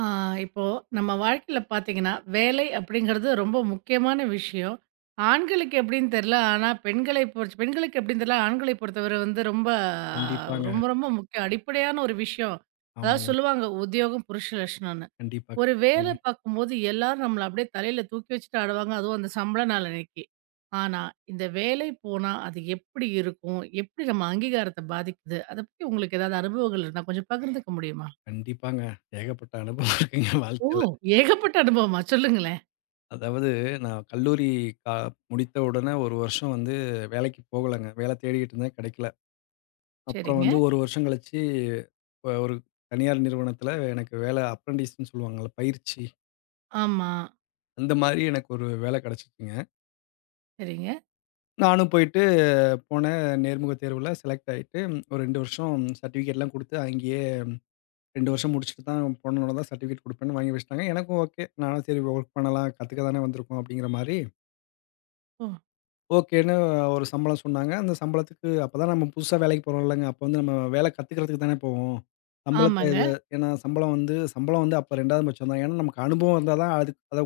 ஆ, இப்போ நம்ம வாழ்க்கையில பார்த்தீங்கன்னா, வேலை அப்படிங்கிறது ரொம்ப முக்கியமான விஷயம். ஆண்களுக்கு எப்படின்னு தெரியல. ஆனா, பெண்களை பொறுத் பெண்களுக்கு எப்படின்னு தெரியல. ஆண்களை பொறுத்தவரை வந்து ரொம்ப கண்டிப்பாங்க. ரொம்ப ரொம்ப முக்கியம். அடிப்படையான ஒரு விஷயம். அதாவது ஆமாங்க. சொல்லுவாங்க, "உத்தியோகம் புருஷ லட்சணம்னு." கண்டிப்பா, ஒரு வேலை கண்டிப்பாங்க. பார்க்கும்போது எல்லாரும் நம்மள அப்படியே தலையில தூக்கி வச்சுட்டு ஆடுவாங்க. அதுவும் அந்த சம்பள நாள் அன்னைக்கு. ஆனா, இந்த வேலை போனா அது எப்படி இருக்கும்? எப்படி நம்ம அங்கீகாரத்த பாதிக்குது? அத பத்தி உங்களுக்கு ஏதாவது அனுபவங்கள் இருந்தா கொஞ்சம் பகிர்ந்துக்க முடியுமா? கண்டிப்பாங்க. ஏகப்பட்ட அனுபவம் இருக்குங்க ஓ! வாழ்க்கையில. ஏகப்பட்ட அனுபவமா? சொல்லுங்களேன். அதாவது நான் கல்லூரி கா முடித்த உடனே 1 வருஷம் வந்து வேலைக்கு போகலங்க. வேலை தேடிக்கிட்டு இருந்தேன், கிடைக்கல. அப்புறம் சரிங்க. வந்து 1 வருஷம் கழிச்சு ஒரு தனியார் நிறுவனத்தில எனக்கு வேலை அப்ரன்டிஸ்ன்னு சொல்லுவாங்கல்ல, பயிற்சி. ஆமா. அந்த மாரி எனக்கு ஒரு வேலை கிடைச்சுச்சுங்க. சரிங்க. நானும் போனேன். நேர்முக தேர்வுல செலக்ட் ஆயிட்டு, ஒரு 2 வருஷம் சர்டிஃபிகேட்லாம் குடுத்து அங்கேயே 2 வருஷம் முடிச்சுட்டு தான் பொண்ணோட தான் சர்டிஃபிகேட் குடுப்பேன்னு வாங்கி வச்சுட்டாங்க. எனக்கும் ஓகே. நானும் சரி, ஒர்க் பண்ணலாம். கத்துக்க தானே வந்திருக்கோம் அப்படிங்கிற மாரி, ஓ! ஓகேன்னு ஒரு சம்பளம் சொன்னாங்க. அந்த சம்பளத்துக்கு அப்பதான் நம்ம புதுசா வேலைக்கு போறோம்லங்க. அப்ப வந்து நம்ம வேலை கத்துக்கிறதுக்கு தானே போவோம். சம்பளத்த இது, ஆமாங்க. ஏன்னா சம்பளம் வந்து அப்ப 2வது பட்சம் தான். ஏன்னா நமக்கு அனுபவம் இருந்தா தான் அதுக்கு அத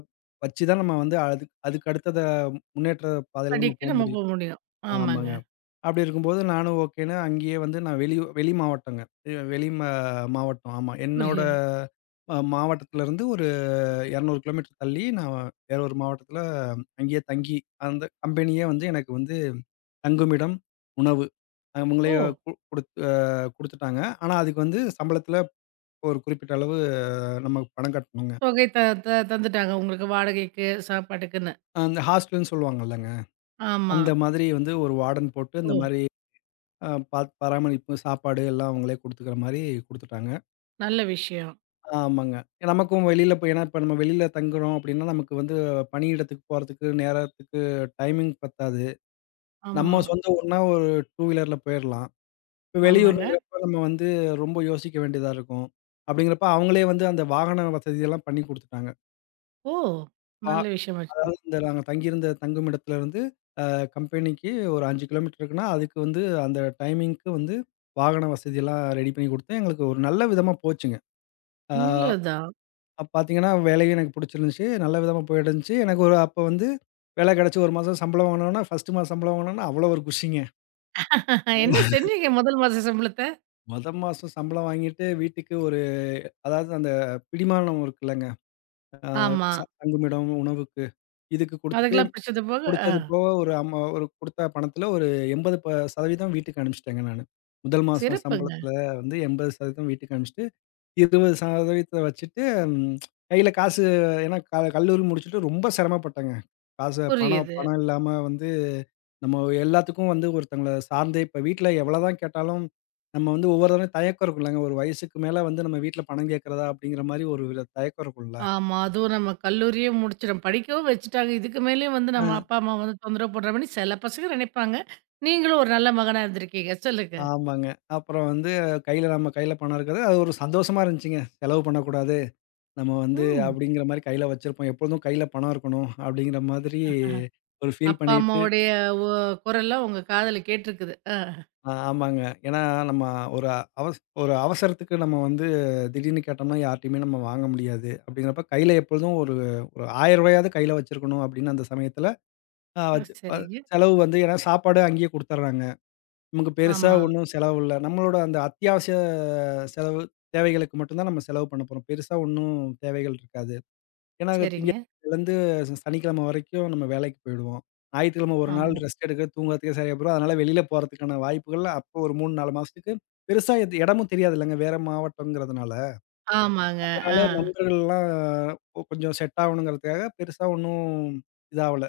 வச்சு தான் நம்ம வந்து அதுக்கு அதுக்கு அடுத்தத முன்னேற்ற பாதையில நம்ம போ படிக்க நம்ம போ முடியும். முடியும். ஆமாங்க. ஆமாங்க. அப்படி இருக்கும்போது நானும் ஓகேன்னு அங்கேயே வந்து நான் வெளி வெளி மாவட்டங்க. வெளி ம மாவட்டம், ஆமா. என்னோட புரியுது. மாவட்டத்திலருந்து ஒரு 200 கிலோமீட்டர் தள்ளி நான் வேற ஒரு மாவட்டத்தில அங்கேயே தங்கி, அந்த கம்பெனியே வந்து எனக்கு வந்து தங்குமிடம், உணவு அவங்களே ஓ! கு குடுத்து அ குடுத்துட்டாங்க. ஆனா அதுக்கு வந்து சம்பளத்தில ஒரு குறிப்பிட்ட அளவு நம்ம பணம் கட்டணுங்க. தொகை த த தந்துட்டாங்க உங்களுக்கு வாடகைக்கு, சாப்பாட்டுக்குன்னு. அந்த ஹாஸ்டல்ன்னு சொல்லுவாங்கல்லங்க. ஆமா. அந்த மாதிரி வந்து ஒரு வார்டன் போட்டு இந்த ஓ! மாரி அ பாத் பராமரிப்பு, சாப்பாடு எல்லாம் அவங்களே குடுத்துக்கிற மாரி குடுத்துட்டாங்க. நல்ல விஷயம். ஆமாங்க. நமக்கும் வெளியில போய் ஏன்னா இப்ப நம்ம வெளியில தங்குறோம் அப்டின்னா, நமக்கு வந்து பணியிடத்துக்கு போறதுக்கு நேரத்துக்கு டைமிங் பத்தாது. ஆமா. நம்ம சொந்த ஊர்னா ஒரு 2 வீலர்ல போயிரலாம். இப்ப ஆமாங்க. வெளியூருங்கிறப்ப நம்ம வந்து ரொம்ப யோசிக்க வேண்டியதா இருக்கும். அப்படிங்கிறப்ப அவங்களே வந்து அந்த வாகன வசதியெல்லாம் பண்ணி குடுத்துட்டாங்க. ஓ! வா நல்ல விஷயமாச்சே. அதாவது இந்த நாங்க தங்கியிருந்த தங்கும் இடத்துலருந்து கம்பெனிக்கு ஒரு 5 கிலோமீட்டர் இருக்குன்னா, அதுக்கு வந்து அந்த டைமிங்க்கு வந்து வாகன வசதியெல்லாம் ரெடி பண்ணி குடுத்து எங்களுக்கு ஒரு நல்ல விதமா போச்சுங்க. ஆ நல்லதுதான். அப்ப பார்த்தீங்கன்னா, வேலையும் எனக்கு புடிச்சிருந்துச்சு. நல்ல விதமா போயிட்டுருந்துச்சு. எனக்கு ஒரு அப்ப வந்து வேலை கிடைச்சு 1 மாசம் சம்பளம் வாங்குனோன, 1 மாசம் சம்பளம் வாங்குனோன அவ்வளோ ஒரு குஷிங்க. என்ன செஞ்சீங்க முதல் மாச சம்பளத்த? மொத மாசம் சம்பளம் வாங்கிட்டு வீட்டுக்கு, அதாவது அந்த பிடிமானம் இருக்குல்லங்க. ஆ ஆமா. தங்குமிடம், உணவுக்கு. இதுக்கு குடுத்துட்டு, அதுக்கெல்லாம் பிடிச்சது போக ஆ. புடிச்சது போக ஒரு அம்மா ஒரு குடுத்த பணத்துல ஒரு 80% வீட்டுக்கு அனுப்பிச்சுட்டேங்க நானு. முதல் மாசம் சிறப்புங்க. சம்பளத்துல வந்து 80% வீட்டுக்கு அனுப்பிச்சுட்டு, 20% வச்சுட்டு, ம், கையில காசு. ஏன்னா கல்லூரி முடிச்சுட்டு ரொம்ப சிரமப்பட்டேங்க. காசு, பணம் புரியுது. பணம் இல்லாம வந்து நம்ம எல்லாத்துக்கும் வந்து ஒருத்தங்கள சார்ந்தே இப்ப வீட்ல எவ்வளதான் கேட்டாலும், நம்ம வந்து ஒவ்வொரு தடவையும் தயக்கம் இருக்கும்லங்க. ஒரு வயசுக்கு மேல வந்து நம்ம வீட்ல பணம் கேட்கிறதா? அப்படிங்கிற மாரி ஒரு வித தயக்கம் இருக்கும்ல. ஆமா. அதுவும் நம்ம கல்லூரியே முடிச்சுட்டோம். படிக்கவும் வச்சுட்டாங்க. இதுக்கு மேலயும் வந்து நம்ம ஆ. அப்பா, அம்மா வந்து தொந்தரவு பண்ற மாரி சில பசங்க நினைப்பாங்க. நீங்களும் ஒரு நல்ல மகனா இருந்திருக்கீங்க. சொல்லுங்க. ஆமாங்க. அப்புறம் வந்து நம்ம கையில பணம் இருக்குது. அது ஒரு சந்தோஷமா இருந்துச்சுங்க. செலவு பண்ணக்கூடாது. நம்ம வந்து ம். அப்படிங்கிற மாரி கையில வச்சிருப்போம். எப்பொழுதும் கையில பணம் இருக்கணும். அப்படிங்கிற மாதிரி ஒரு ஃபீல் அப்பா, பண்ணிட்டு அம்மாவுடைய ஒ குரல்லாம் உங்க காதுல கேட்டிருக்குது. ஆ. ஆ ஆமாங்க. ஏன்னா நம்ம ஒரு அவச ஒரு அவசரத்துக்கு நம்ம வந்து திடீர்னு கேட்டோம்னா யார்ட்டயுமே நம்ம வாங்க முடியாது. அப்படிங்கிறப்ப கையில எப்பொழுதும் ஒரு ஒரு ரூ. 1000 கையில வச்சிருக்கணும் அப்படின்னு அந்த சமயத்துல அ வச்சு அ சரிங்க. செலவு வந்து, ஏன்னா சாப்பாடு அங்கேயே குடுத்துர்றாங்க. நமக்கு பெருசா ஆமா. ஒண்ணும் செலவு இல்ல. நம்மளோட அந்த அத்தியாவசிய செலவு தேவைகளுக்கு மட்டும் தான் நம்ம செலவு பண்ண போறோம். பெருசா ஒண்ணும் தேவைகள் இருக்காது. ஏன்னா, சரிங்க. திங்கட்கிழமைலருந்து சனிக்கிழமை வரைக்கும் நம்ம வேலைக்கு போயிடுவோம். ஞாயிற்றுக்கிழமை ஒரு நாள் ஆமா. ரெஸ்ட் எடுக்க, தூங்குறதுக்கே சரியா போயிரும். அதனால வெளியில போறதுக்கான வாய்ப்புகள் அப்போ ஒரு 3, 4 மாசத்துக்கு பெருசா எது இடமும் தெரியாதுல்லங்க, வேற மாவட்டம்ங்கிறதுனால. ஆமாங்க. அதனால ஆ. நண்பர்கள்லாம் கொஞ்சம் செட் ஆகணுங்கிறதுக்காக பெருசா ஒண்ணும் இதாவல.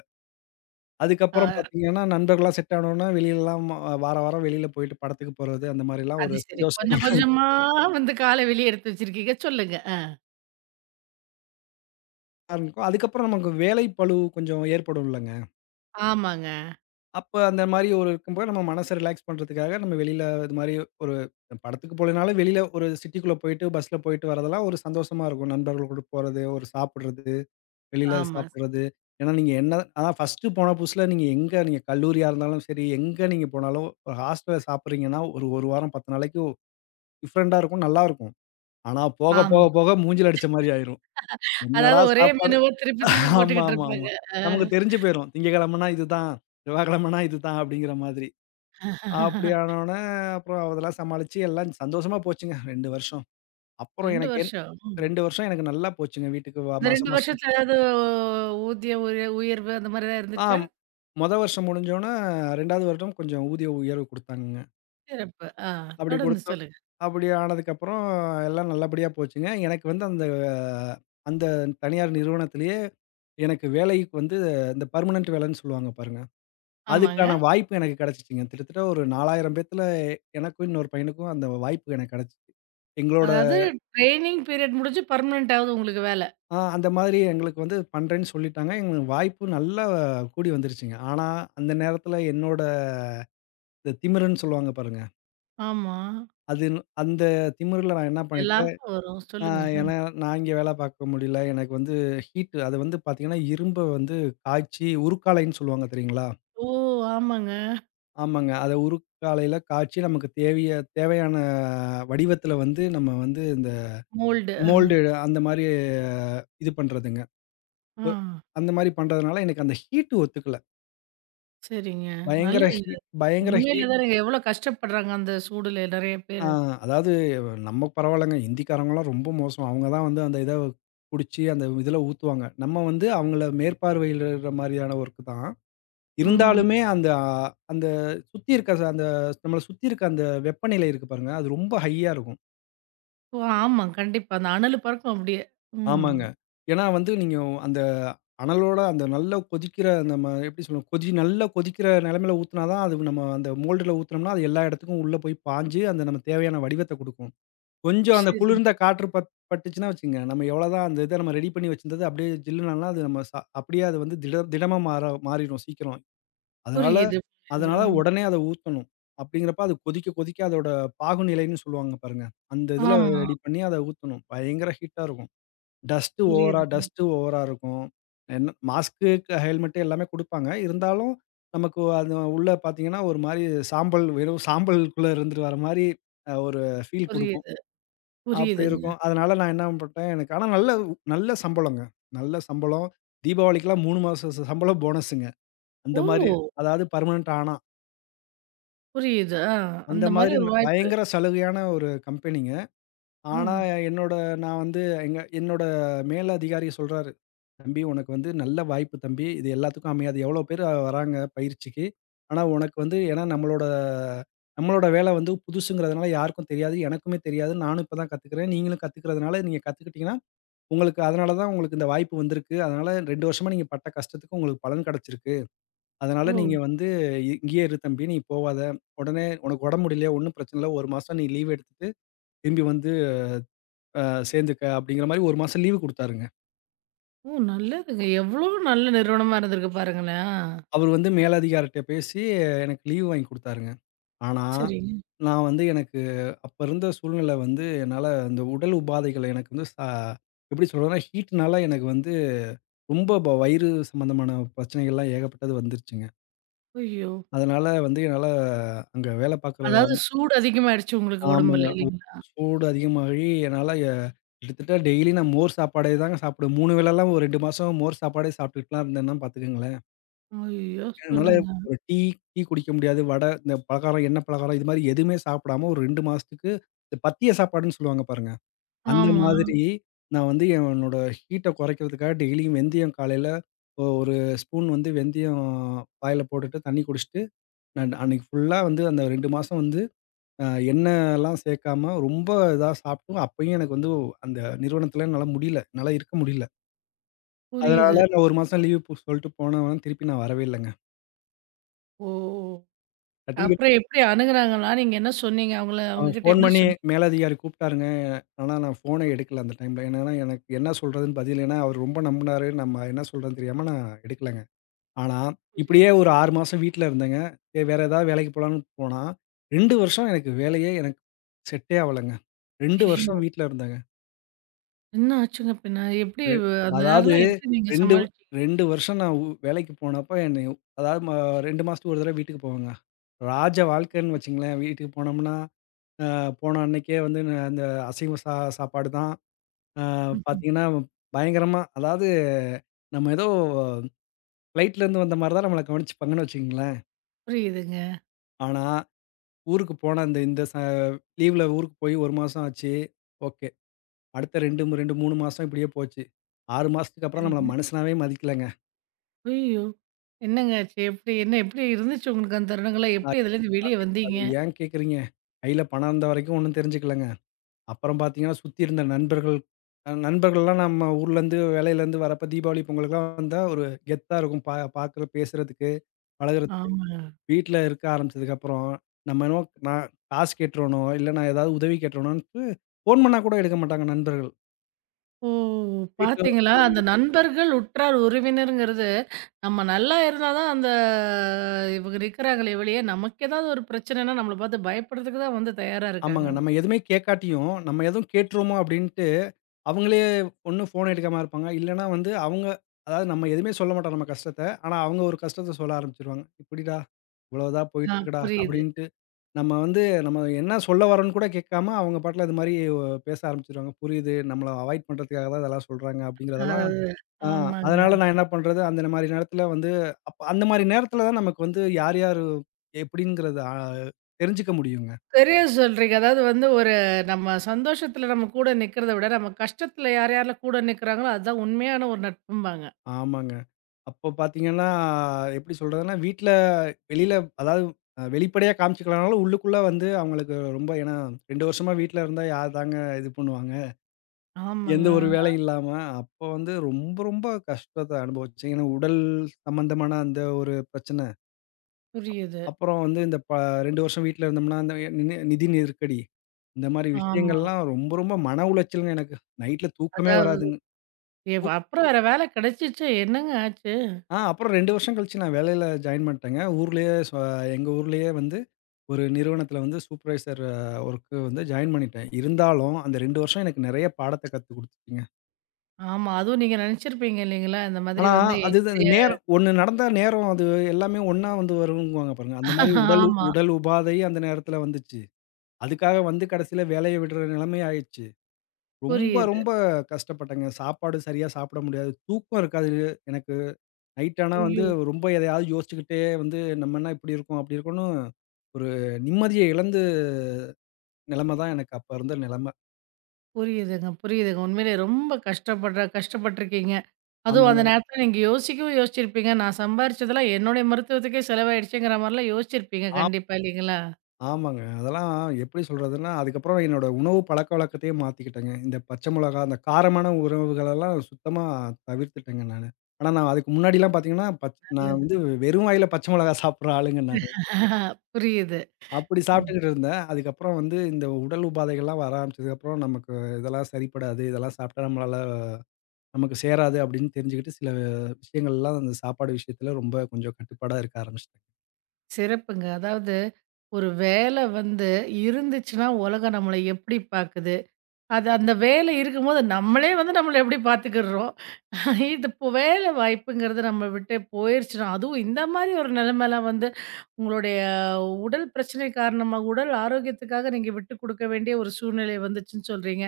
அதுக்கப்புறம் அ பார்த்தீங்கன்னா, நண்பர்கள்லாம் செட் ஆனோனே வெளியிலலாம் வாரம் வாரம் வெளியில போயிட்டு படத்துக்கு போறது, அந்த மாரிலாம் ஒரு அது சரி. சந்தோஷமா கொஞ்சம் கொஞ்சமா வந்து கால வெளிய எடுத்து வச்சிருக்கீங்க. சொல்லுங்க. அ. இருக்கும். அதுக்கப்புறம் நமக்கு வேலை பளு கொஞ்சம் ஏற்படும்லங்க. ஆமாங்க. அப்ப அந்த மாரி ஒரு இருக்கும்போது நம்ம மனச ரிலாக்ஸ் பண்றதுக்காக நம்ம வெளியில இது மாரி ஒரு படத்துக்கு போலனாலும் வெளியில ஒரு சிட்டிக்குள்ள போயிட்டு பஸ்ல போயிட்டு வரதெல்லாம் ஒரு சந்தோஷமா இருக்கும். நண்பர்கள் கூட போறது, ஒரு சாப்பிடுறது, வெளியில ஆமா. சாப்பிடுறது. ஏன்னா நீங்க என்ன, அதான் ஃபர்ஸ்ட்டு போன புதுசுல நீங்க எங்க நீங்க கல்லூரியா இருந்தாலும் சரி, எங்க நீங்க போனாலும் ஒரு ஹாஸ்டல்ல சாப்பிடுறீங்கன்னா, ஒரு 1 வாரம் 10 நாளைக்கு டிஃபரெண்ட்டா இருக்கும். நல்லாருக்கும். ஆனா போக போக ஆமா. போக மூஞ்சில அடிச்ச மாரி ஆயிரும். என்னடா அதாவது ஒரே சாப்பாடு மெனுவ திருப்பி திருப்பி ஆமா, போட்டுக்கிட்டு ஆமா, ஆமா. இருப்பாங்க. அ. நமக்கு தெரிஞ்சு போயிரும். திங்கட்கிழமைனா இதுதான், செவ்வாய்க்கிழமைனா இதுதான் அப்படிங்கிற மாதிரி. அப்படி ஆனோனே, அப்புறம் அதெல்லாம் சமாளிச்சு எல்லாம் சந்தோஷமா போச்சுங்க 2 வருஷம். அப்புறம் 2 எனக்கு என் வருஷம். 2 வருஷம் எனக்கு நல்லா போச்சுங்க. வீட்டுக்கு இந்த 2 மாசம், மாசம் வருஷத்துல ஏதாவது ஊதிய உய உயர்வு அந்த மாரி ஏதாவது ஆ இருந்துச்சா? மொத வருஷம் முடிஞ்சோனே, 2வது வருடம் கொஞ்சம் ஊதிய உயர்வு குடுத்தாங்கங்க. சிறப்பு. ஆ அப்படி தொடர்ந்து சொல்லுங்க. அப்படி ஆனதுக்கப்புறம் எல்லாம் நல்லபடியா போச்சுங்க. எனக்கு வந்து அந்த அந்த தனியார் நிறுவனத்திலேயே எனக்கு வேலைக்கு வந்து இந்த பெர்மனன்ட் வேலைன்னு சொல்லுவாங்க பாருங்க. ஆமாங்க. அதுக்கான வாய்ப்பு எனக்கு கிடைச்சுச்சுங்க. கிட்டத்தட்ட ஒரு 4000 பேத்துல எனக்கும் இன்னொரு பையனுக்கும் அந்த வாய்ப்பு எனக்கு கிடைச்சுச்சு. எங்களோட அதாவது ட்ரெய்னிங் பீரியட் முடிஞ்சு பெர்மனன்ட் ஆகுது உங்களுக்கு வேல. ஆ அந்த மாதிரி எங்களுக்கு வந்து பண்றேன்னு சொல்லிட்டாங்க. எங்களுக்கு வாய்ப்பு நல்லா கூடி வந்துருச்சுங்க. ஆனா, அந்த நேரத்துல என்னோட இந்த திமிருன்னு சொல்லுவாங்க பாருங்க. ஆமா. அது அந்த திமிருல நான் என்ன பண்ணிட்டேன், எல்லாருக்கும் வரும். அ சொல்லுங்க. ஏன்னா நான் இங்க வேலை பார்க்க முடியல. எனக்கு வந்து ஹீட் அது வந்து பார்த்தீங்கன்னா, இரும்ப வந்து காய்ச்சி உருக்காலைன்னு சொல்லுவாங்க தெரியுங்களா? ஓ! ஆமாங்க. ஆமாங்க. அத உருக்காலையில காய்ச்சி நமக்கு தேவையான வடிவத்துல வந்து நம்ம வந்து இந்த மோல்டு. மோல்டு அந்த மாரி இது பண்றதுங்க. ஒ ஆ அந்த மாரி பண்றதுனால எனக்கு அந்த ஹீட் ஒத்துக்கல. சரிங்க. நல்ல பயங்கர இது. ஹீட், பயங்கர உண்மையில ஹீட். தானங்க எவ்வளோ கஷ்டப்படுறாங்க அந்த சூடுல நெறைய ஆ பேரு. அதாவது நம்ம பரவாயில்லங்க. ஹிந்திக்காரங்கலாம் ரொம்ப மோசம். அவங்க தான் வந்து அந்த இத புடிச்சு அந்த இதில ஊத்துவாங்க. நம்ம வந்து அவங்கள மேற்பார்வையிடுற மாரியான ஒர்க் தான். ஆமாங்க. இருந்தாலுமே அந்த அந்த சுத்தி இருக்க ச- அந்த நம்மள சுத்தி இருக்க அந்த வெப்பநிலை இருக்கு பாருங்க. அது ரொம்ப ஹையா இருக்கும். ஓ! ஆமா. கண்டிப்பா. அந்த அனலு பறக்கும் அப்படியே. ம். ஆமாங்க. ஏன்னா வந்து நீங்க அந்த அனலோட அந்த நல்லா கொதிக்கிற, நம்ம எப்படி சொல்றது? கொதி நல்லா கொதிக்கிற நெலைமையில ஊத்துனா தான் அது, நம்ம அந்த மோல்டுல ஊத்துனோம்னா, அது எல்லா இடத்துக்கும் உள்ள போய் பாய்ஞ்சு அந்த நம்ம தேவையான வடிவத்த குடுக்கும். கொஞ்சம் அந்த சரி. குளிர்ந்த காற்று பட்டுச்சுன்னா வச்சுக்கங்க, நம்ம எவ்வளோதான் அந்த இத நம்ம ரெடி பண்ணி வச்சிருந்தது அப்படியே ஜில்லுனாலாம் அது நம்ம அப்படியே அது வந்து திடமா மாறிரும் சீக்கிரம். அதனால, புரியுது, புரியுது. அதனால ஆமா. உடனே அத ஊத்தணும். அப்படிங்கிறப்ப அது கொதிக்க கொதிக்க அதோட பாகுநிலைன்னு சொல்லுவாங்க பாருங்க. அந்த இதுல ஆமா. ரெடி பண்ணி அத ஊத்தணும். பயங்கர ஹீட்டா இருக்கும். டஸ்ட்டு ஓவரா புரியுது, டஸ்ட்டு ஓவரா இருக்கும். என்ன மாஸ்க்கு, ஹெல்மெட் எல்லாமே குடுப்பாங்க. இருந்தாலும் நமக்கு அது உள்ள பார்த்தீங்கன்னா, ஒரு மாரி சாம்பல், வெறும் சாம்பலுக்குள்ள இருந்துட்டு வர மாரி அ ஒரு ஃபீல் குடுக்கும். புரியுது, அப்படி புரியுதுங்க. இருக்கும். அதனால நான் என்ன பண்ட்டேன், எனக்கு ஆனா நல்ல நல்ல சம்பளங்க. நல்ல சம்பளம். தீபாவளிக்கெல்லாம் 3 மாச ச சம்பளம் போனஸுங்க. அந்த மாரி, ஓ! அதாவது பெர்மனன்ட் ஆனா. புரியுது. ஆ. அந்த அந்த மாரி மாதிரி ஒரு வாய்ப்பு. பயங்கர சலுகையான ஒரு கம்பெனிங்க. ஆ. ஆனா என்னோட நான் வந்து என்னோட மேல் அதிகாரி சொல்றாரு, "தம்பி, உனக்கு வந்து நல்ல வாய்ப்பு தம்பி. இது எல்லாத்துக்கும் அமையாது. எவ்வளோ பேர் வராங்க பயிற்சிக்கு. ஆனா உனக்கு வந்து, ஏன்னா நம்மளோட நம்மளோட வேலை வந்து புதுசுங்கிறதுனால யாருக்கும் தெரியாது. எனக்குமே தெரியாது. நானும் இப்ப தான் கத்துக்கிறேன். நீங்களும் கத்துக்கிறதுனால நீங்க கத்துக்கிட்டீங்கன்னா" உங்களுக்கு அதனால தான் உங்களுக்கு இந்த வாய்ப்பு வந்திருக்கு. அதனால 2 வருஷமா நீங்க பட்ட கஷ்டத்துக்கு உங்களுக்கு பலன் கிடைச்சிருக்கு. அதனால ஓ! நீங்க வந்து இங்கேயே இரு தம்பி, நீ போவாத. உடனே உனக்கு உடம்பு முடியலையா? ஒண்ணும் பிரச்சனை இல்ல. 1 மாசம் நீ லீவ் எடுத்துட்டு திரும்பி வந்து அ சேர்ந்துக்க அப்படிங்கிற மாரி 1 மாசம் லீவு குடுத்தாருங்க. ஓ! நல்லதுங்க. எவ்ளோ நல்ல நிறுவனமா இருந்திருக்கு பாருங்களேன். ஆ. அவரு வந்து மேலதிகாரிட்ட பேசி, எனக்கு லீவு வாங்கி குடுத்தாருங்க. ஆனா, சரிங்க. நான் வந்து எனக்கு அப்ப இருந்த சூழ்நிலை வந்து என்னால அந்த உடல் உபாதைகள் எனக்கு வந்து, எப்படி சொல்றதுன்னா ஹீட்னால எனக்கு வந்து ரொம்ப வயிறு சம்மந்தமான பிரச்சனைகள்லாம் ஏகப்பட்டது வந்துருச்சுங்க. ஐயோ! அதனால வந்து என்னால அங்க வேலை பார்க்குற அதாவது அந்த சூடு அதிகமாயிடுச்சு உங்களுக்கு ஆமாங்க. உடம்புல இல்லைங்களா? சூடு அதிகமாகி என்னால கிட்டத்தட்ட டெய்லி நான் மோர் சாப்பாடே தாங்க சாப்பிடுவேன். 3 வேளைலாம் ஒரு 2 மாசம் மோர் சாப்பாடே சாப்பிட்டுட்டுலாம் இருந்தேன்னா பார்த்துக்கங்களேன். ஐயோ! என்னால சொல்லுங்க. ஒரு டீ டீ குடிக்க முடியாது. வடை, இந்த பலகாரம், எண்ணெய் பலகாரம், இது மாரி எதுவுமே சாப்பிடாம ஒரு 2 மாசத்துக்கு இந்த பத்திய சாப்பாடுன்னு சொல்லுவாங்க பாருங்க. அந்த ஆமா. மாதிரி நான் வந்து என்னோட ஹீட்ட குறைக்கிறதுக்காக டெய்லியும் வெந்தயம் காலையில ஒரு ஸ்பூன் வந்து வெந்தயம் வாயில போட்டுட்டு தண்ணி குடிச்சிட்டு, நான் அன்னைக்கு ஃபுல்லா வந்து அந்த 2 மாசம் வந்து அ எண்ணெல்லாம் சேர்க்காம ரொம்ப இதா சாப்பிட்டும் அப்பயும் எனக்கு வந்து அந்த நிறுவனத்தில என்னால முடியல. என்னால இருக்க முடியல. அதனால புரியுது. நான் 1 மாசம் லீவ் போ சொல்ட்டு போனவன் திருப்பி நான் வரவே இல்லங்க. ஓ! சர்டிஃபிகேட் அப்புறம் எப்படி அணுகுனாங்களா? நீங்க என்ன சொன்னீங்க? அவங்ககிட்ட ஃபோன் என்ன பண்ணி சொன்னீங்க? மேலதிகாரி கூப்பிட்டாருங்க. ஆனா நான் ஃபோனே எடுக்கல அந்த டைம்ல. ஏன்னா எனக்கு என்ன சொல்றதுன்னு பதில், ஏன்னா அவர் ரொம்ப நம்புனாரு. நம்ம என்ன சொல்றதுன்னு தெரியாம நான் எடுக்கலங்க. ஆனா, இப்படியே புரியுது. ஒரு 6 மாசம் வீட்ல இருந்தேங்க. சரி வேற ஏதாவது வேலைக்கு போலான்னு போனா, 2 வருஷம் எனக்கு வேலையே செட்டே ஆவலங்க. 2 ஐயோ! வருஷம் வீட்ல இருந்தேங்க. என்ன ஆச்சுங்க பின்ன? ரெ அந்த அதாவது நேரம்லாம் எப்படி நீங்க 2 சமாளிச்சீங்க? 2 வருஷம் நான் வேலைக்கு போனப்ப என்னைய, அதாவது 2 மாசத்துக்கு ஒரு தடவ வீட்டுக்கு போவேங்க. ராஜ வாழ்க்கைன்னு வச்சுங்களேன். வீட்டுக்கு போனோம்னா, அ போன அன்னைக்கே வந்து அந்த அசைவ சாப்பாடு தான். அ ம்ஹ்ம். பார்த்தீங்கன்னா, பயங்கரமா, அதாவது நம்ம ஏதோ ஃப்ளைட்லேருந்து வந்த மாரி தான் நம்மள கவனிச்சுப்பாங்கன்னு வச்சுக்கங்களேன். புரியுதுங்க. ஆனா ஊருக்கு போன அந்த இந்த லீவ்ல ஊருக்கு போய் 1 மாசம் ஆச்சு. ஓகே. அடுத்த 2, 3 மாசம் இப்படியே போச்சு. 6 மாசத்துக்கு அப்புறம் நம்மள சரிங்க. மனுஷனாவே மதிக்கலங்க. ஐயோ! என்னங்க ஆச்சு? எப்படி இருந்துச்சு உங்களுக்கு அந்த தருணங்கள்லாம்? அது எப்படி அதுலேருந்து வெளிய அது அது வந்தீங்க? ஏன் கேட்கிறீங்க? கையில பணம் இருந்த வரைக்கும் ஒண்ணும் தெரிஞ்சுக்கலங்க. அப்புறம் பார்த்தீங்கன்னா, சுத்தி இருந்த நண்பர்கள், நண்பர்கள்லாம் நம்ம ஊர்லேருந்து வேலையிலேருந்து வரப்ப தீபாவளி, பொங்கலுக்குலாம் வந்தா ஒரு கெத்தா இருக்கும். பார்க்குற, பேசுறதுக்கு, பழகுறதுக்கு. ஆமாங்க. வீட்ல இருக்க ஆரம்பிச்சதுக்கப்புறம், நம்ம என்னவோ நான் காசு கேட்டுறானோ, இல்ல நான் ஏதாவது உதவி கேட்டுறானோன்ட்டு ஃபோன் பண்ணா கூட எடுக்க மாட்டாங்க நண்பர்கள். ஓ! வீட்ல பார்த்தீங்களா? அந்த நண்பர்கள், உற்றார், உறவினர்ங்கிறது, நம்ம நல்லா இருந்தா தான் இவங்க நிக்கிறாங்களே ஒழிய, நமக்கு ஏதாவது ஒரு பிரச்சனைன்னா, நம்மள பார்த்து பயப்படுறதுக்கு தான் வந்து தயாரா இருக்காங்க ஆமாங்க. அவங்க. நம்ம எதுவுமே கேட்காட்டியும், நம்ம எதுவும் கேட்டுருவோமோ அப்டின்ட்டு, அவங்களே ஒண்ணு ஃபோன் எடுக்காம இருப்பாங்க. இல்லன்னா வந்து அவங்க, அதாவது நம்ம எதுவுமே சொல்ல மாட்டோம் நம்ம கஷ்டத்த. ஆனா அவங்க ஒரு கஷ்டத்த சொல்ல ஆரம்பிச்சுருவாங்க. "இப்படிடா, இவ்வளவுதான் ஆ போயிட்டுருக்குடா" புரியுது. அப்டின்ட்டு. நம்ம வந்து நம்ம என்ன சொல்ல வரோம்ன்னு கூட கேட்காம, அவங்க பாட்டுல இது மாரி பேச ஆரம்பிச்சுருவாங்க. புரியுது. நம்மள அவாய்ட் பண்றதுக்காக தான் இதெல்லாம் சொல்றாங்க அப்டிங்கிறதெல்லாம். அதாவது ஆ ஆமாங்க. அதனால நான் என்ன பண்றது, அந்த மாரி நேரத்துல வந்து அப்ப அந்த மாரி நேரத்துல தான் நமக்கு வந்து யார் யாரு எப்டிங்கிறது ஆ தெரிஞ்சுக்க முடியுங்க. சரியா சொல்றீங்க. அதாவது வந்து ஒரு நம்ம சந்தோஷத்துல நம்ம கூட நிக்கிறத விட, நம்ம கஷ்டத்துல யார் யாரெல்லாம் கூட நிக்கிறாங்களோ, அதுதான் உண்மையான ஒரு நட்பும்பாங்க. ஆமாங்க. அப்போ பார்த்தீங்கன்னா, எப்படி சொல்றதுன்னா, வீட்ல வெளியில, அதாவது அ வெளிப்படையா காமிச்சுக்கலனாலும், உள்ளுக்குள்ள வந்து அவங்களுக்கு ரொம்ப, ஏன்னா 2 வருஷமா வீட்ல இருந்தா யார் தாங்க இது பண்ணுவாங்க? ஆமாங்க. எந்த ஒரு வேலையும் இல்லாம, அப்போ வந்து ரொம்ப, ரொம்ப கஷ்டத்த அனுபவிச்சேன். ஏன்னா உடல் சம்மந்தமான அந்த ஒரு பிரச்சனை. புரியுது. அப்புறம் வந்து இந்த 2 வருஷம் வீட்ல இருந்தோம்னா, அந்த நிதி நெருக்கடி. இந்த மாரி ஆமா. விஷயங்கள்லாம் ரொம்ப, ரொம்ப மன உளைச்சலுங்க எனக்கு. நைட்ல தூக்கமே அதாவது, வராதுங்க. அப்புறம் வேற வேலை கிடைச்சிச்சா என்னங்க ஆச்சு? ஆ அப்புறம் 2 வருஷம் கழிச்சு நான் வேலையில ஜாயின் பண்ணிட்டேங்க. ஊர்லயே எங்க ஊர்லயே வந்து ஒரு நிறுவனத்தில வந்து சூப்பர்வைசர் ஒர்க் வந்து ஜாயின் பண்ணிட்டேன். இருந்தாலும் அந்த 2 வருஷம் எனக்கு நெறைய பாடத்த கத்து குடுத்துச்சுங்க. ஆமா. அதுவும் நீங்க நெனச்சிருப்பீங்க இல்லைங்களா? இந்த மாதிரி ஆனா வந்து அதுதான் என்னுடைய நேரம் ஒண்ணு நடந்தா நேரம் அது எல்லாமே ஒண்ணா வந்து வருங்குவாங்க பாருங்க. அந்த மாரி ஆமா. உடல் உபாதை அந்த நேரத்தில வந்துச்சு. அதுக்காக வந்து கடைசியில வேலைய விடுற நிலைமை ஆயிருச்சு. ரொம்ப, புரியுது. ரொம்ப கஷ்டப்பட்டேங்க. சாப்பாடு சரியா சாப்பிட முடியாது. தூக்கம் இருக்காது. எனக்கு நைட் ஆனா வந்து ஐயோ! ரொம்ப எதையாவது யோசிச்சுக்கிட்டே வந்து நம்ம என்ன இப்படி இருக்கோம், அப்படி இருக்கோம்ன்னு ஒரு நிம்மதிய இழந்து நிலைமை தான் எனக்கு அப்ப இருந்த நிலைமை. புரியுதுங்க, புரியுதுங்க. உண்மையிலேயே ரொம்ப கஷ்டப்பட்டுருக்கீங்க. அதுவும் ஆமாங்க. அந்த நேரத்தில நீங்க யோசிக்கவும் யோசிச்சிருப்பீங்க. நான் சம்பாரிச்சதெல்லாம் என்னுடைய மருத்துவத்துக்கே செலவாயிடுச்சேங்கிற மாரிலாம் யோசிச்சிருப்பீங்க ஆம். கண்டிப்பா இல்லைங்களா? ஆமாங்க. அதெல்லாம் எப்படி சொல்றதுன்னா, அதுக்கப்புறம் என்னோட உணவு பழக்கவழக்கத்தையே மாத்திக்கிட்டேங்க. இந்த பச்சை மிளகாய், அந்த காரமான உணவுகளெல்லாம் சுத்தமா தவிர்த்துட்டேங்க நானு. ஆனா நான் அதுக்கு முன்னாடிலாம் பார்த்தீங்கன்னா, நான் நல்லது. வந்து வெறும் வாயில பச்சை மிளகாய் சாப்பிடுற ஆளுங்க நானு. புரியுது. அப்படி சாப்பிட்டுக்கிட்டு இருந்தேன். அதுக்கப்புறம் வந்து இந்த உடல் உபாதைகள்லாம் வர ஆரம்பிச்சதுக்கப்புறம், நமக்கு இதெல்லாம் சரிப்படாது. இதெல்லாம் சாப்பிட்டா நம்மளால நமக்கு சேராது அப்படின்னு தெரிஞ்சுக்கிட்டு, சில விஷயங்கள்லாம் அந்த சாப்பாடு விஷயத்துல ரொம்ப கொஞ்சம் கட்டுப்பாடா இருக்க ஆரம்பிச்சுட்டேன். சிறப்புங்க. அதாவது ஒரு வேல வந்து இருந்துச்சுன்னா, உலகம் நம்மள எப்படி பாக்குது? அது அந்த வேலை இருக்கும்போது நம்மளே வந்து நம்மள எப்படி பாத்துக்கிடுறோம்? இது இப்போ வேலை வாய்ப்புங்கிறது நம்ம விட்டு போயிருச்சுன்னா, அதுவும் இந்த மாரி ஒரு நிலைமைலாம் வந்து உங்களுடைய உடல் பிரச்சனை காரணமா, உடல் ஆரோக்கியத்துக்காக நீங்க விட்டு குடுக்க வேண்டிய ஒரு சூழ்நிலை வந்துச்சுன்னு சொல்றீங்க.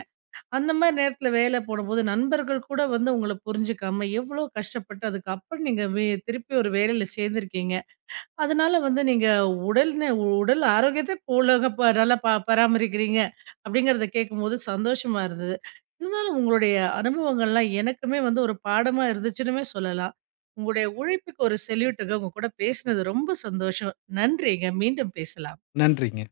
அந்த மாரி நேரத்தில வேலை போடும்போது நண்பர்கள் கூட வந்து உங்கள புரிஞ்சுக்காம, எவ்வளோ கஷ்டப்பட்டு அதுக்கப்புறம் நீங்க வே திருப்பி ஒரு வேலையில சேர்ந்திருக்கீங்க. அதனால வந்து நீங்க உடல் நெ உடல் ஆரோக்கியத்த போலக ப நல்லா பராமரிக்கிறீங்க அப்படிங்கிறத கேட்கும்போது சந்தோஷமா இருந்தது. இருந்தாலும் உங்களுடைய அனுபவங்கள்லாம் எனக்குமே வந்து ஒரு பாடமா இருந்துச்சுன்னுமே சொல்லலாம். உங்களுடைய உழைப்புக்கு ஒரு செல்யூட்டுங்க. உங்க கூட பேசினது ரொம்ப சந்தோஷம். நன்றிங்க. மீண்டும் பேசலாம். நன்றிங்க.